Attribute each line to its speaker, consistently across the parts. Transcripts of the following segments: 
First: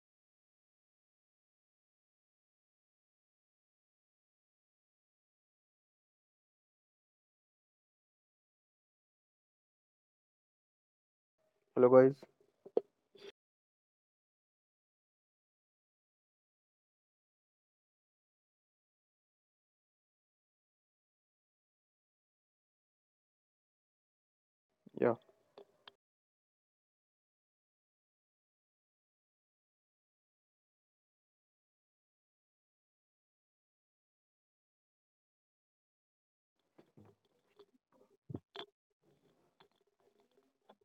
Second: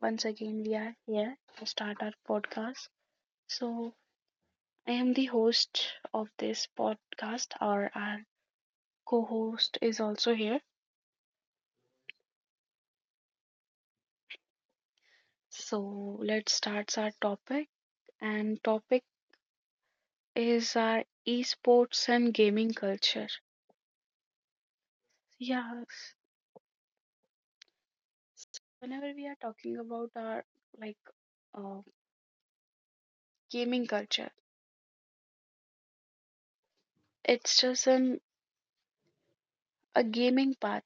Speaker 1: once again, we are here to start our podcast. So, I am the host of this podcast, or our co host is also here.
Speaker 2: Hello guys.
Speaker 1: So, let's start our topic. And topic is our esports and gaming culture.
Speaker 2: Yeah.
Speaker 1: Yeah, whenever we are talking about our like uh, gaming culture, it's just an a gaming path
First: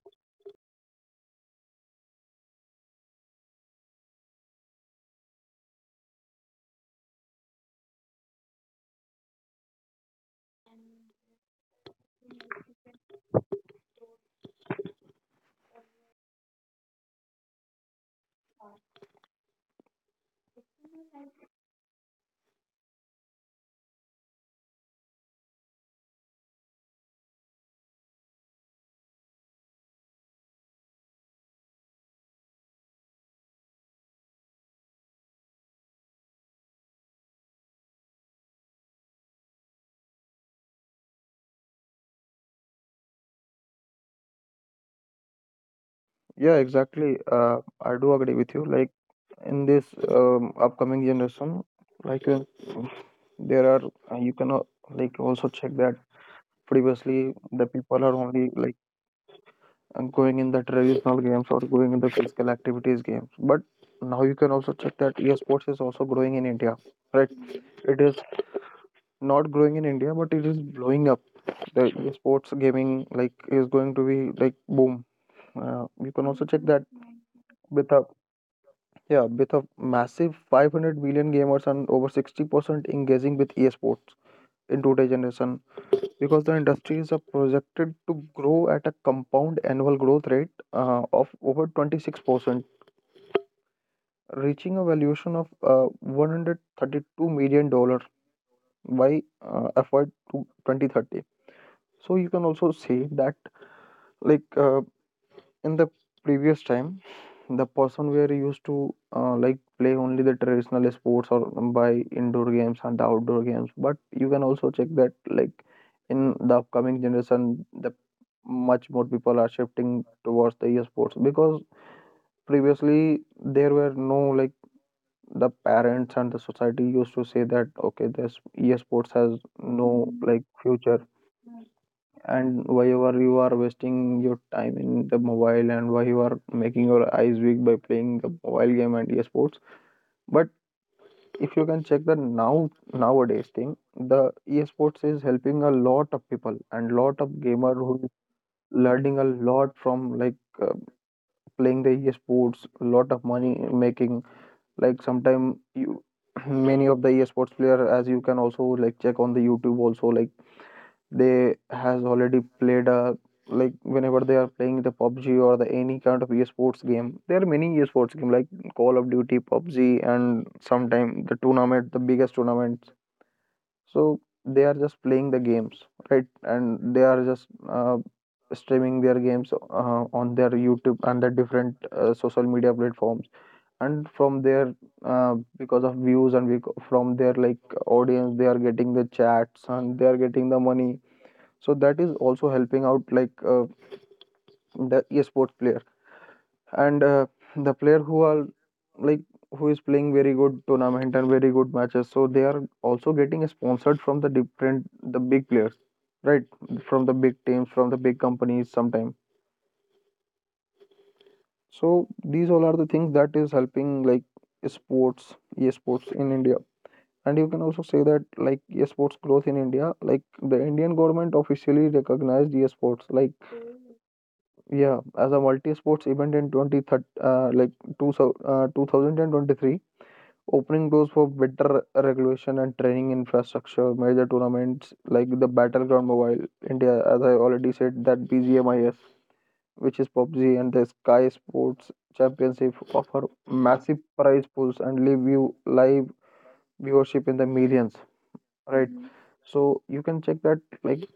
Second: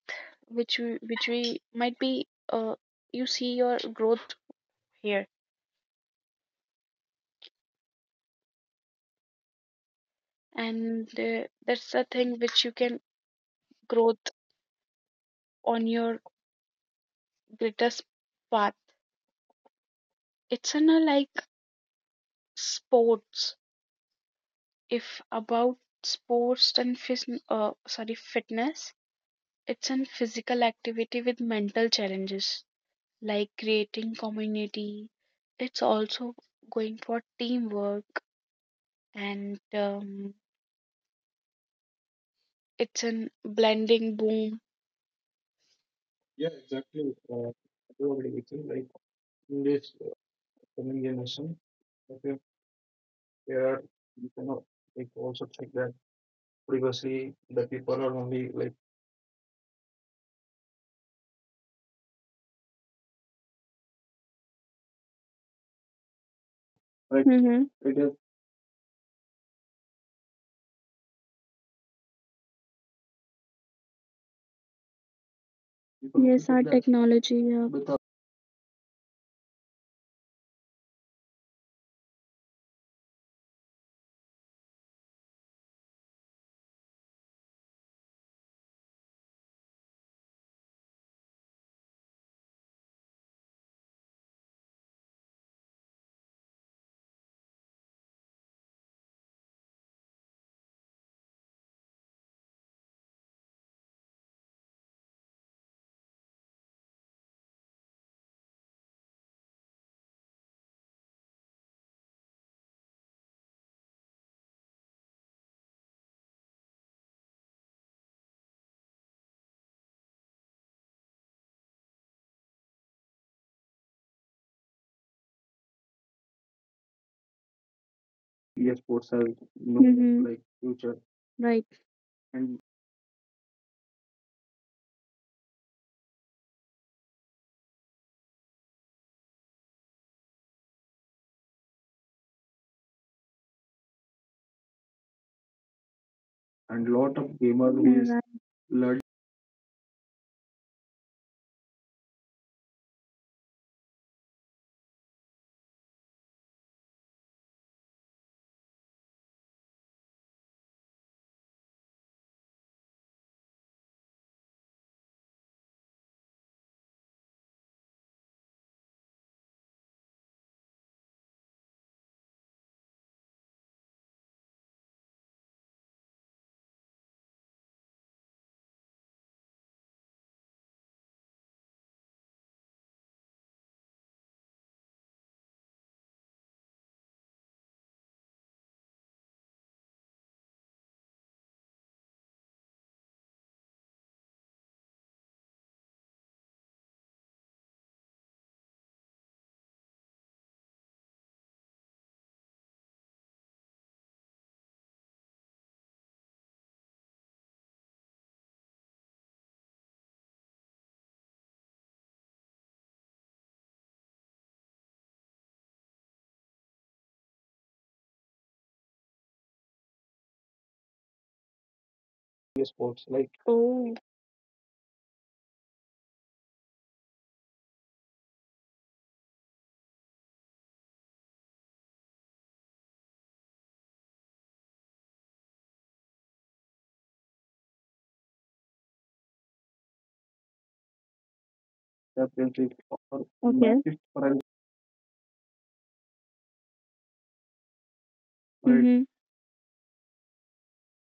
Speaker 1: which we might be you see your growth here and that's the thing which you can growth on your greatest path. It's in a like sports, if about sports and fis- sorry fitness. It's in physical activity with mental challenges, like creating community. It's also going for teamwork and it's an blending boom. Yeah,
Speaker 2: Yeah,
Speaker 1: exactly.
Speaker 2: exactly. I do
Speaker 1: Probably
Speaker 2: agree with
Speaker 1: it's
Speaker 2: you. Like
Speaker 1: like
Speaker 2: in
Speaker 1: in
Speaker 2: this
Speaker 1: this coming
Speaker 2: upcoming
Speaker 1: generation,
Speaker 2: generation,
Speaker 1: I
Speaker 2: like
Speaker 1: think
Speaker 2: there
Speaker 1: there
Speaker 2: are
Speaker 1: are
Speaker 2: you
Speaker 1: you
Speaker 2: can
Speaker 1: cannot like
Speaker 2: like also
Speaker 1: also check
Speaker 2: check that
Speaker 1: that
Speaker 2: previously
Speaker 1: previously
Speaker 2: the
Speaker 1: the people
Speaker 2: people are
Speaker 1: are
Speaker 2: only
Speaker 1: only like
Speaker 2: like going in the traditional games or going in the physical activities games. But now you can also check that esports is also growing in India,
Speaker 1: right.
Speaker 2: right?
Speaker 1: Mm-hmm. Right
Speaker 2: It
Speaker 1: now
Speaker 2: is not growing in India, but it is blowing up. The esports gaming like is going to be like boom. You
Speaker 1: people.
Speaker 2: can also
Speaker 1: Yes, think our
Speaker 2: check
Speaker 1: that
Speaker 2: that
Speaker 1: technology. Yeah,
Speaker 2: with
Speaker 1: without
Speaker 2: a yeah, with a massive 500 billion gamers and over 60% engaging with esports in today's generation, because the industry is projected to grow at a compound annual growth rate of over 26%, reaching a valuation of $132 million by FY to 2030. So you can also see that, like in the previous time, the person were used to like play only the traditional sports or by indoor games and the outdoor games, but you can also check that like in the upcoming generation the much more people are shifting towards the e-sports, because previously there were no like the parents and the society used to say that okay, this e-sports
Speaker 1: esports has
Speaker 2: has
Speaker 1: no,
Speaker 2: no
Speaker 1: hmm,
Speaker 2: like
Speaker 1: like
Speaker 2: future,
Speaker 1: future. Right.
Speaker 2: and
Speaker 1: and
Speaker 2: why you are wasting your time in the mobile, and why you are making your eyes weak by playing the mobile game and esports. But if you can check the nowadays thing, the esports is helping a lot of people and
Speaker 1: and
Speaker 2: lot
Speaker 1: lot
Speaker 2: of
Speaker 1: of
Speaker 2: gamer
Speaker 1: gamer
Speaker 2: who
Speaker 1: who,
Speaker 2: is
Speaker 1: yeah, is right. Learning
Speaker 2: learning a lot from like uh, playing the esports, lot of money making. Like sometime you many of the esports player, as you can also like check on the YouTube also, like they has already played a like whenever they are playing the PUBG or the any kind of esports game, there are many esports game like Call of Duty, PUBG, and sometime the tournament, the biggest tournaments. So they are just playing the games, right? And they are just streaming their games on their YouTube and the different social media platforms. And from there, because of views and from their like audience, they are getting the chats and they are getting the money, so that is also helping out like the esports player. And the player who are like who is playing very good tournament and very good matches, so they are also getting sponsored from the different the big players, right? From the big teams, from the big companies sometime. So these all are the things that is helping like sports esports in India. And you can also say that like esports growth in India, like the Indian government officially recognized
Speaker 1: P S
Speaker 2: esports
Speaker 1: sports
Speaker 2: like,
Speaker 1: like. Oh.
Speaker 2: yeah, as a multi-sports event in 2030, like 2023, opening doors for better regulation and training infrastructure, major tournaments like the Battleground Mobile India, as I already said, that BGMIS, which is PUBG, and the Sky Sports
Speaker 1: That
Speaker 2: Championship
Speaker 1: they
Speaker 2: offer
Speaker 1: offer. Okay.
Speaker 2: massive
Speaker 1: Massive
Speaker 2: prize pools and live viewership in the millions, right? Mhm.
Speaker 1: prize
Speaker 2: So you can check that like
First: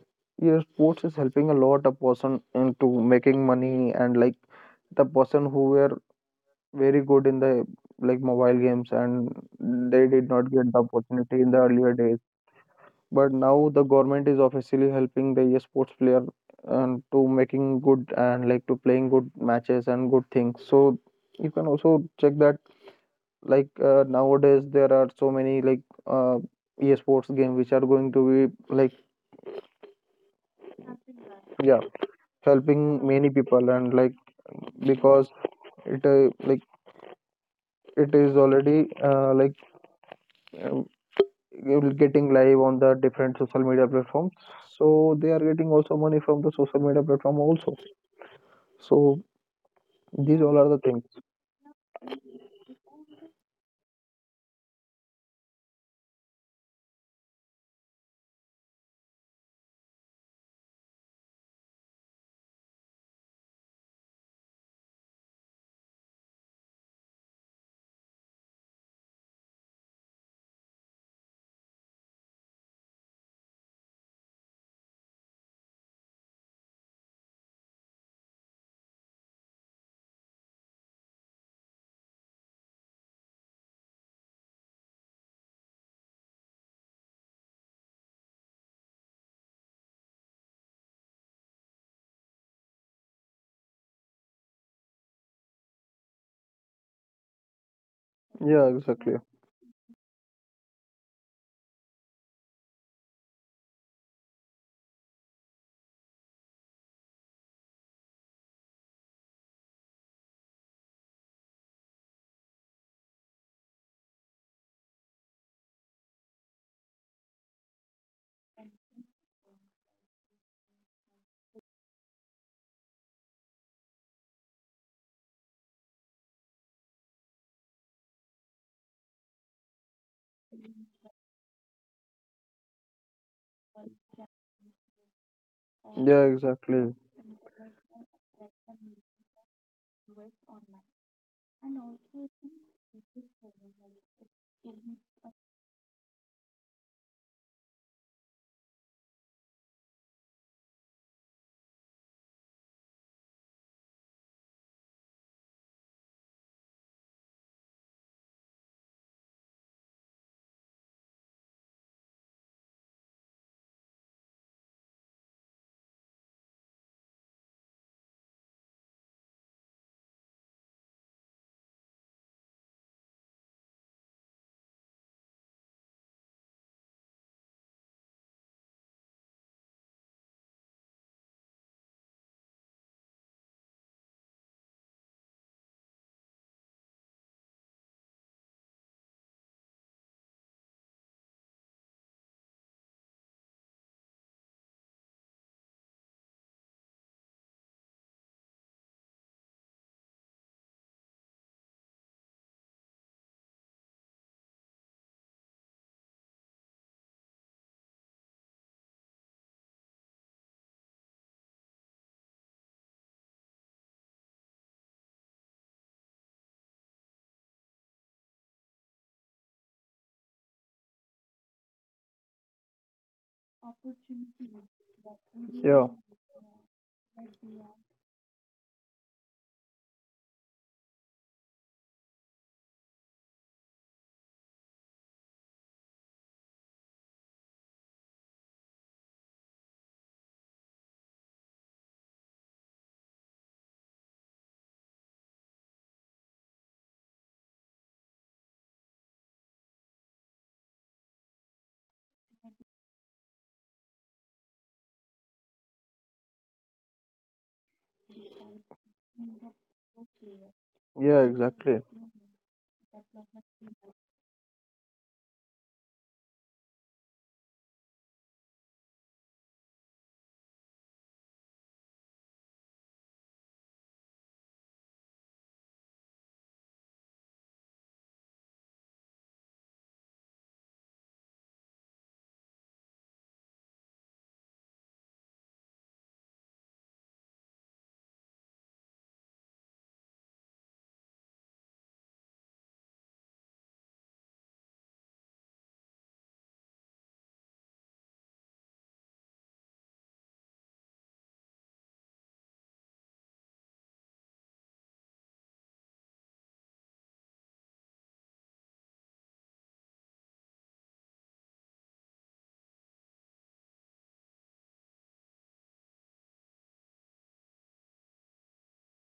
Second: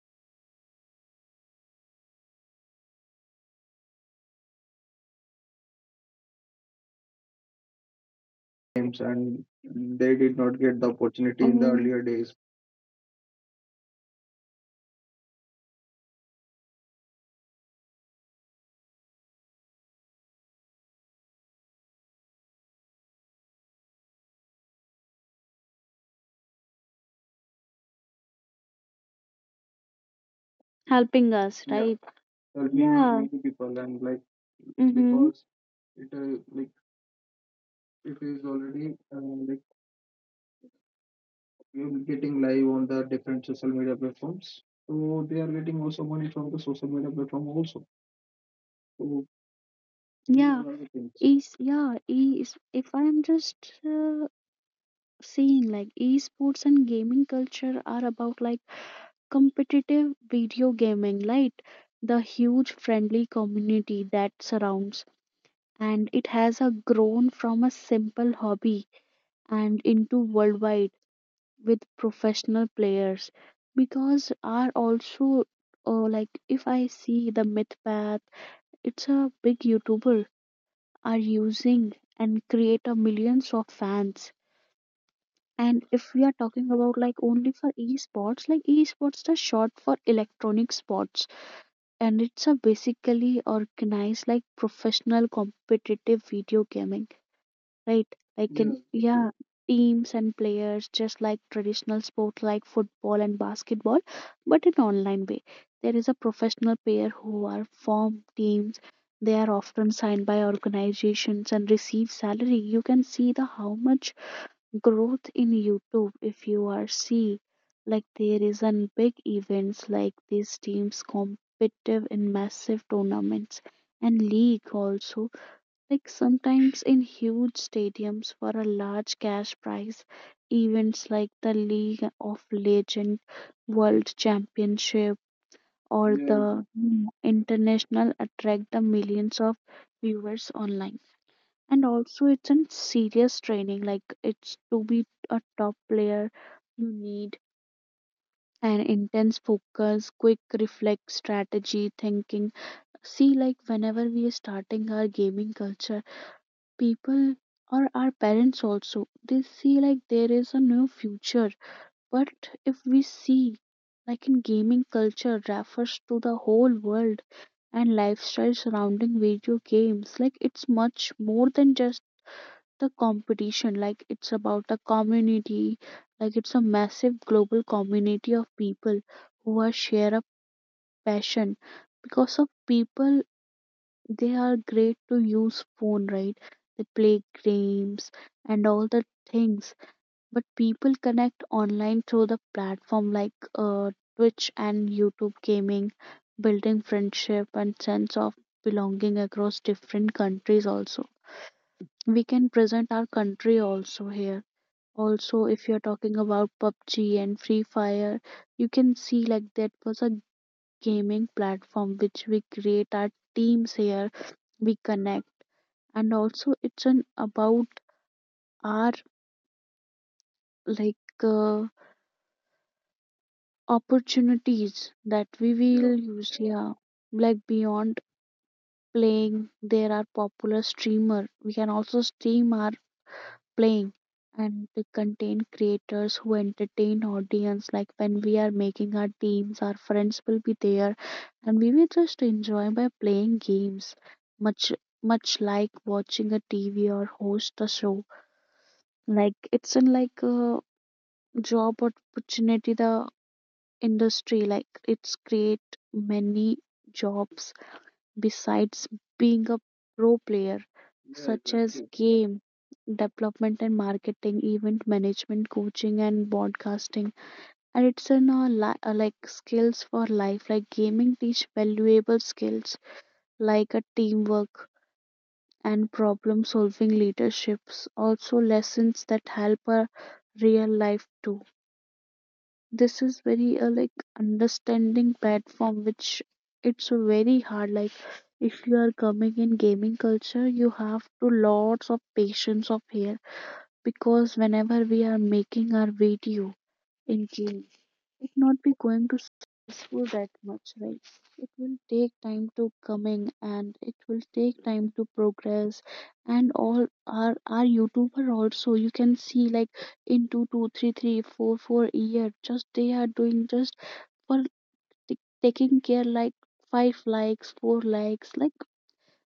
Speaker 2: your sports is helping a lot a person into making money, and like the person who were very good in the like mobile games
Speaker 1: games. And
Speaker 2: and they
Speaker 1: they
Speaker 2: did
Speaker 1: did
Speaker 2: not
Speaker 1: not
Speaker 2: get
Speaker 1: get
Speaker 2: the
Speaker 1: the opportunity
Speaker 2: opportunity in
Speaker 1: in
Speaker 2: the
Speaker 1: the, oh,
Speaker 2: earlier
Speaker 1: earlier
Speaker 2: days,
Speaker 1: days.
Speaker 2: but now the government is officially helping the sports player and to making good and like to playing good matches and good things. So you can also check that like nowadays there are so many like uh, esports game which are going to be like,
Speaker 1: Helping us, yeah,
Speaker 2: yeah,
Speaker 1: right? Helping,
Speaker 2: helping
Speaker 1: yeah,
Speaker 2: many
Speaker 1: many
Speaker 2: people.
Speaker 1: people
Speaker 2: And
Speaker 1: and
Speaker 2: like
Speaker 1: like, mm-hmm,
Speaker 2: because
Speaker 1: because it
Speaker 2: it like
Speaker 1: like it
Speaker 2: it is
Speaker 1: is
Speaker 2: already
Speaker 1: already like
Speaker 2: like uh,
Speaker 1: you're
Speaker 2: you're getting
Speaker 1: getting
Speaker 2: live
Speaker 1: live
Speaker 2: on
Speaker 1: on
Speaker 2: the
Speaker 1: the
Speaker 2: different
Speaker 1: different
Speaker 2: social
Speaker 1: social
Speaker 2: media
Speaker 1: media
Speaker 2: platforms,
Speaker 1: platforms.
Speaker 2: so
Speaker 1: So
Speaker 2: they
Speaker 1: they
Speaker 2: are
Speaker 1: are
Speaker 2: getting
Speaker 1: getting
Speaker 2: also
Speaker 1: also
Speaker 2: money
Speaker 1: money
Speaker 2: from
Speaker 1: from
Speaker 2: the
Speaker 1: the
Speaker 2: social
Speaker 1: social
Speaker 2: media
Speaker 1: media
Speaker 2: platform
Speaker 1: platform
Speaker 2: also.
Speaker 1: also. So
Speaker 2: So
Speaker 1: these,
Speaker 2: these
Speaker 1: yeah,
Speaker 2: all are
Speaker 1: are
Speaker 2: the
Speaker 1: the
Speaker 2: things.
Speaker 1: things. Is yeah, is if I'm just seeing like esports and gaming culture are about like competitive video gaming, right? The huge friendly community that surrounds, and it has a grown from a simple hobby and into worldwide with professional players, because are also like if I see the Mythpath, it's a big YouTuber, are using and create a millions of fans. And if we are talking about like only for esports, like esports the short for electronic sports, and it's a basically organized like professional competitive video gaming, right, like, yeah,
Speaker 2: Yeah,
Speaker 1: in, yes,
Speaker 2: exactly.
Speaker 1: yeah, teams and players just like traditional sports like football and basketball, but in online way. There is a professional player who are form teams, they are often signed by organizations and receive salary. You can see the how much growth in YouTube if you are see. Like there is an big events like these teams competitive in massive tournaments and league also, like sometimes in huge stadiums for a large cash prize. Events like the league of legend world championship or, yeah,
Speaker 2: Yeah,
Speaker 1: the,
Speaker 2: exactly.
Speaker 1: mm, international, attract the millions of viewers online. And also it's a serious training, like it's to be a top player, you need an intense focus, quick reflex, strategy thinking. See like whenever we are starting our gaming culture, people or our parents also, they see like there is a new future. But if we see, like in gaming culture refers to the whole world and lifestyle surrounding video games. Like it's much more than just the competition, like it's about a community, like it's a massive global community of people who are share a passion. Because of people, they are great to use phone, right? They play games and all the things. But people connect online through the platform like twitch and youtube gaming, building friendship and sense of belonging across different countries also. We can present our country also here. Also if you're talking about PUBG and Free Fire, you can see like that was a gaming platform which we create our teams here, we connect. And also it's an about our like uh, opportunities that we
Speaker 2: Yeah,
Speaker 1: will use, yeah, like beyond playing. There are popular streamer, we can also stream our playing and to contain creators who entertain audience. Like when we are making our teams, our friends will be there and we will just enjoy by playing games. Much much like watching a tv or host a show. Like it's in like a job opportunity. The industry like it's create many jobs. Besides being a pro player,
Speaker 2: yeah,
Speaker 1: such as
Speaker 2: exactly.
Speaker 1: game development and marketing, event management, coaching, and broadcasting. And it's in a like skills for life. Like gaming teach valuable skills like a teamwork and problem solving leaderships. Also lessons that help a real life too. This is very like understanding platform, which it's very hard. Like if you are coming in gaming culture, you have to lots of patience of here, because whenever we are making our video in game, it not be going to stressful that much, right? It will take time to coming and it will take time to progress and all. Our youtuber also, you can see like, in two two three three four four year just they are doing just for taking care like five likes four likes. Like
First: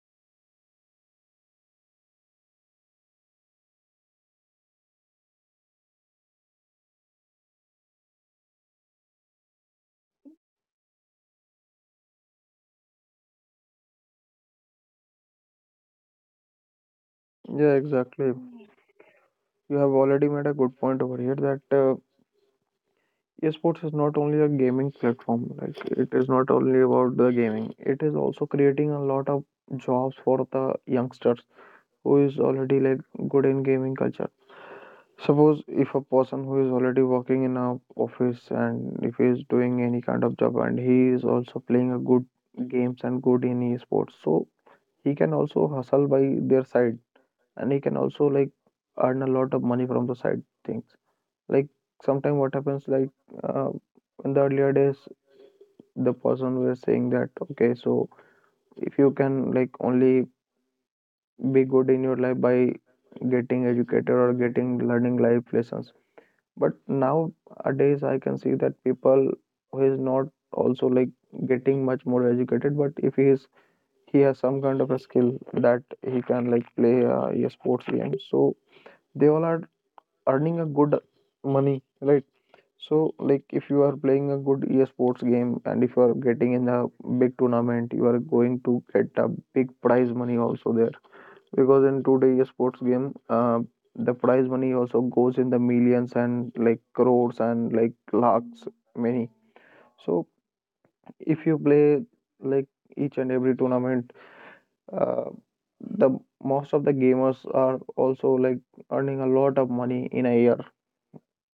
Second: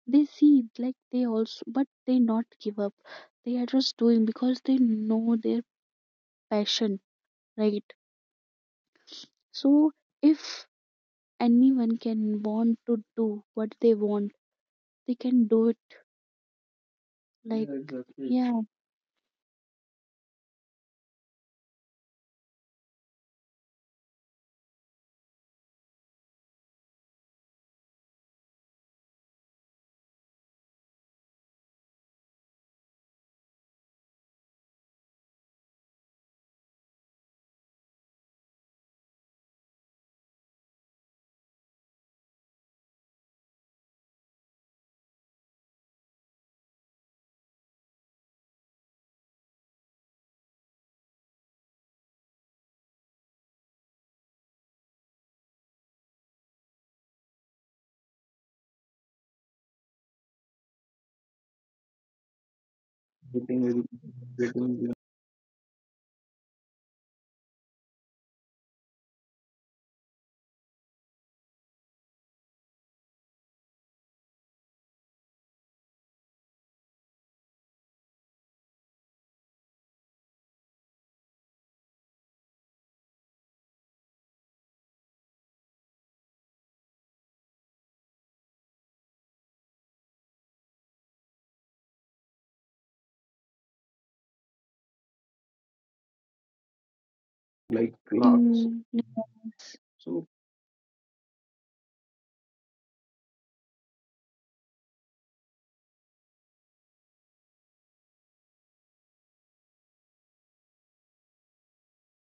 Speaker 1: they see like they also, but they not give up. They are just doing because they know their passion, right? So if anyone can want to do what they want, they can do it,
Speaker 2: Yeah,
Speaker 1: like, yeah,
Speaker 2: exactly.
Speaker 1: exactly, yeah.
Speaker 2: You have already made a good point over here that esports is not only a gaming platform, like it is not only about the gaming, it is also creating a lot of jobs for the youngsters who is already like good in gaming culture. Suppose if a person who is already working in a office and if he is doing any kind of job and he is also playing a good games and good in esports, so he can also hustle by their side and he can also like earn a lot of money from the side things. Like sometimes what happens like uh, in the earlier days the person was saying that okay, so if you can like only be good in your life by getting
Speaker 1: Getting with
Speaker 2: educated or getting
Speaker 1: getting
Speaker 2: learning life lessons, but nowadays I can see that people who is not also like getting much more educated, but if he is, he has some kind of a skill that he can like play a sports game, so they all are earning a good money, right? So like if you are playing a good esports game and if you are getting in a big tournament, you are going to get a big prize money also there, because in today's sports game, the prize money also goes in the millions and
Speaker 1: like
Speaker 2: like
Speaker 1: lots.
Speaker 2: crores
Speaker 1: Mm,
Speaker 2: and like
Speaker 1: yes.
Speaker 2: lakhs
Speaker 1: So
Speaker 2: many. So if you play like each and every tournament, uh, the most of the gamers are also like earning a lot of money in a year,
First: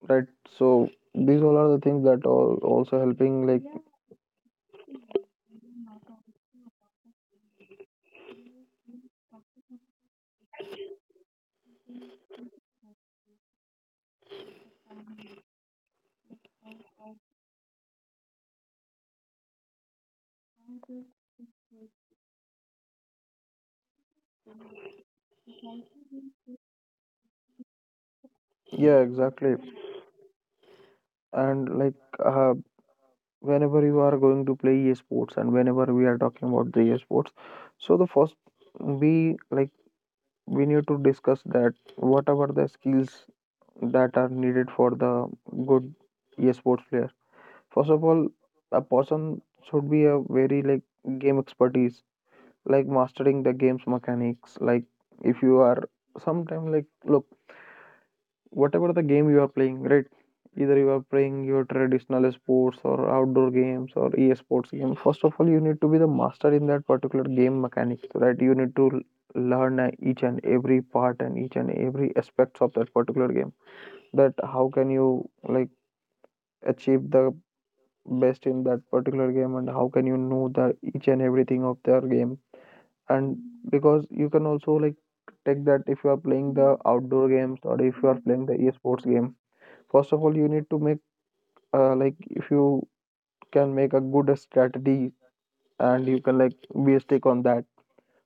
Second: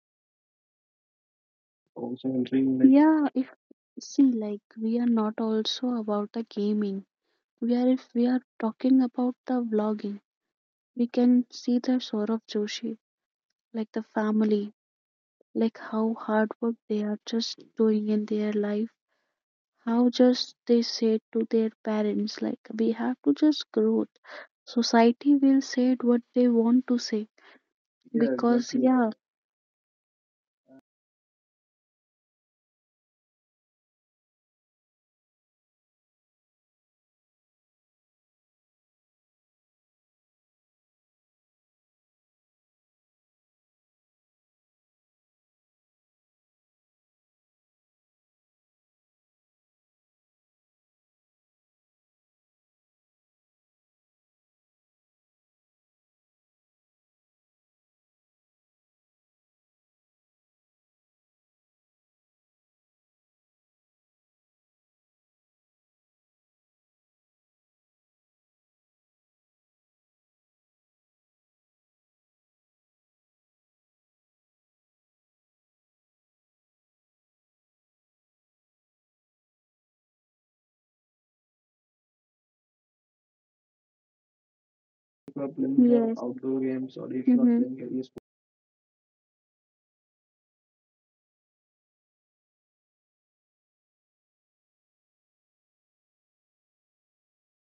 Speaker 2: right? So these all are the things that
Speaker 1: also
Speaker 2: are
Speaker 1: entering like,
Speaker 2: also
Speaker 1: yeah,
Speaker 2: helping.
Speaker 1: if
Speaker 2: Like,
Speaker 1: see like we are not also about the gaming. We are, if we are talking about the vlogging, we can see the Saurabh Joshi, like the family, like how hard work they are just doing in their life, how just they said to their parents like we have to just growth. Society will say what they want to say. Yeah, because
Speaker 2: yeah,
Speaker 1: exactly, yeah.
Speaker 2: exactly. And like uh, whenever you are going to play esports and whenever we are talking about the esports, so the first we like we need to discuss that whatever the skills that are needed for the good esports player. First of all, a person should be a very like game expertise, like mastering the game's mechanics. Like if you are sometime like look whatever the game you are playing, right? Either you are playing your traditional sports or outdoor games or e-sports game. First of all, you need to be the master in that particular game mechanics, right? You need to learn each and every part and each and every aspects of that particular game. That how can you like achieve the best in that particular game and how can you know the each and everything of their game. And because you can also like take that
Speaker 1: If
Speaker 2: if
Speaker 1: are
Speaker 2: you are
Speaker 1: playing the,
Speaker 2: playing the
Speaker 1: yes, outdoor
Speaker 2: outdoor
Speaker 1: games,
Speaker 2: games
Speaker 1: or
Speaker 2: or
Speaker 1: if
Speaker 2: if
Speaker 1: you are,
Speaker 2: you
Speaker 1: hmm,
Speaker 2: are
Speaker 1: playing
Speaker 2: playing the
Speaker 1: a e-sport,
Speaker 2: esports game, first of all, you need to make like if you can make a good strategy and you can like be stick on that,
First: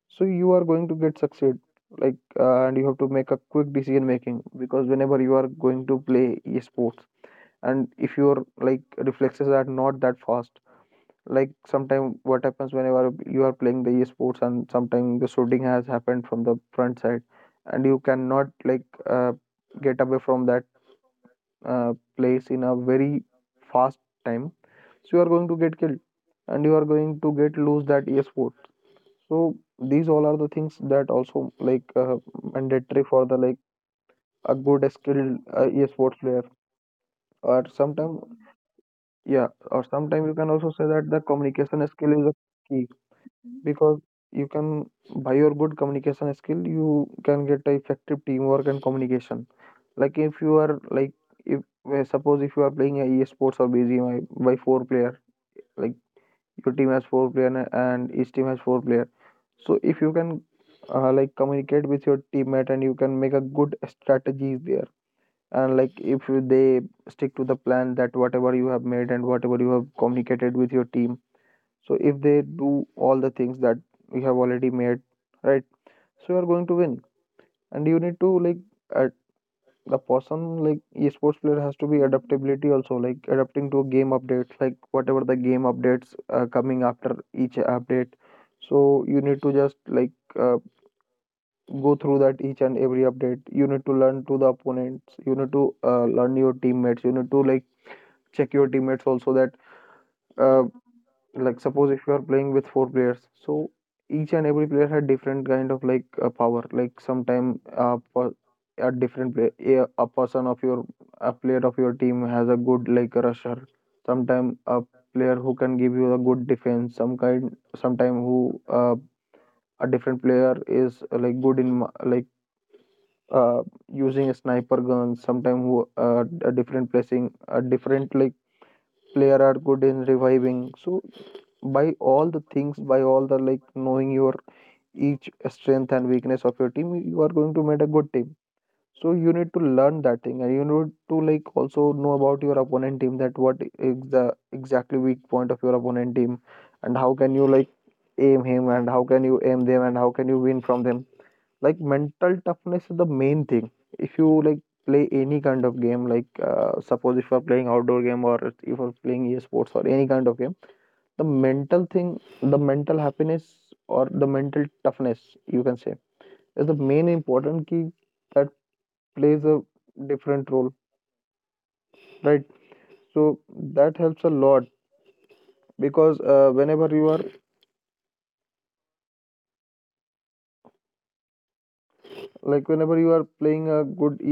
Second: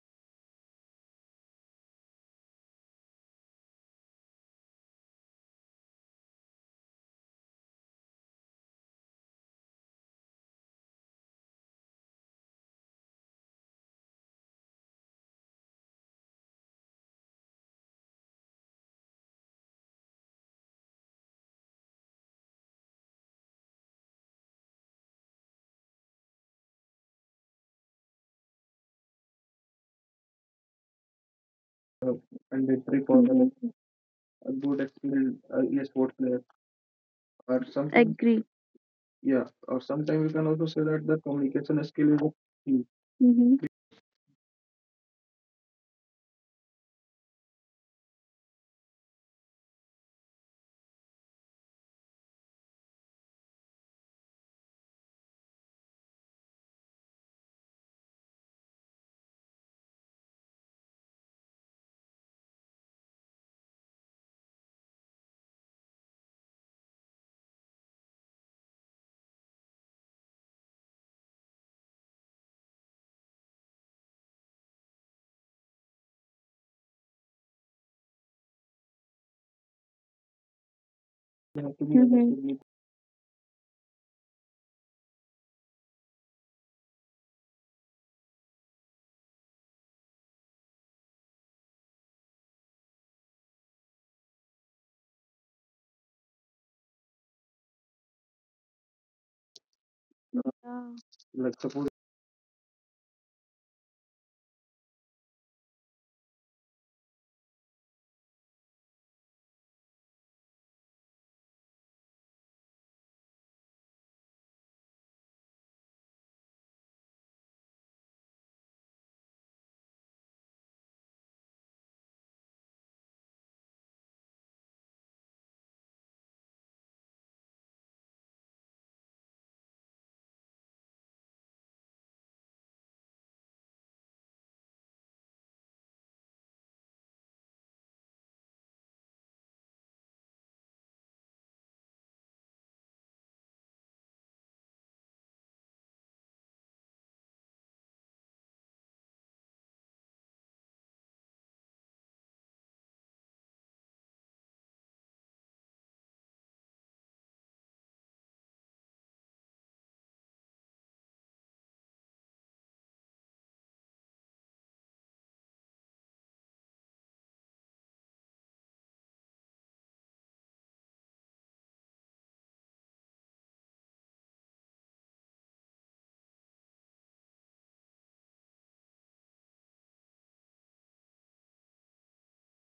Speaker 2: so you are going to get succeed. Like and you have to make a quick decision making because whenever you are going to play sports and if your like reflexes are not that fast, like sometime what happens whenever you are playing the sports and sometime the shooting has happened from the front side and you cannot like uh, get away from that place in a very fast time, so you are going to get killed and you are going to get lose that e-sport. So these all are the things that also like
Speaker 1: uh, and a
Speaker 2: mandatory
Speaker 1: trip for a,
Speaker 2: for the like
Speaker 1: yes, a
Speaker 2: a
Speaker 1: good
Speaker 2: good skilled
Speaker 1: experienced e-sport
Speaker 2: e-sports
Speaker 1: player,
Speaker 2: player.
Speaker 1: or
Speaker 2: Or
Speaker 1: something,
Speaker 2: sometimes,
Speaker 1: agree. Yeah,
Speaker 2: yeah,
Speaker 1: or
Speaker 2: or sometimes
Speaker 1: sometimes we
Speaker 2: you
Speaker 1: can
Speaker 2: can
Speaker 1: also
Speaker 2: also
Speaker 1: say
Speaker 2: say
Speaker 1: that
Speaker 2: that
Speaker 1: the
Speaker 2: the
Speaker 1: communication
Speaker 2: communication skill
Speaker 1: skill is
Speaker 2: is
Speaker 1: a
Speaker 2: a
Speaker 1: key.
Speaker 2: key,
Speaker 1: Hmm.
Speaker 2: because you can by your good communication skill you can get a effective teamwork and communication. Like if you are like if suppose if you are playing a e-sports or BGMI by four player, like your team has four player and each team has four player, so if you can like communicate with your teammate and you can make a good strategies there. And like if they stick to the plan that whatever you have made and whatever you have communicated with your team, so if they do all the things that you have already made, right? So you are going to win. And you need to like uh, the person like esports player
Speaker 1: You have
Speaker 2: has
Speaker 1: to
Speaker 2: to
Speaker 1: be
Speaker 2: be
Speaker 1: able, hmm, to be,
Speaker 2: adaptability also, like adapting to game updates, like whatever the game updates coming after each update. So you need to just like uh, go through that each and every update. You need to learn to the opponents, you need to learn your teammates, you need to like check your teammates also that uh,
Speaker 1: yeah, like
Speaker 2: like
Speaker 1: suppose
Speaker 2: suppose if you are playing with four players, so each and every player had different kind of like power, like sometime a different player, a person of your a player of your team has a good like rusher, sometime a player who can give you a good defense some kind sometime who a different player is like good in like uh, using a sniper gun, sometime who a different placing a different like player are good in reviving. So by all the things, by all the like knowing your each strength and weakness of your team, you are going to make a good team. So you need to learn that thing and you need to like also know about your opponent team that what is the exactly weak point of your opponent team, and how can you like aim him and how can you aim them and how can you win from them, like mental toughness is the main thing. If you like play any kind of game like suppose if you are playing outdoor game or if you are playing esports or any kind of game, the mental thing, the mental happiness, or the mental toughness, you can say, is the main important key that plays a different role, right? So that helps a lot because whenever you are like whenever you are playing a good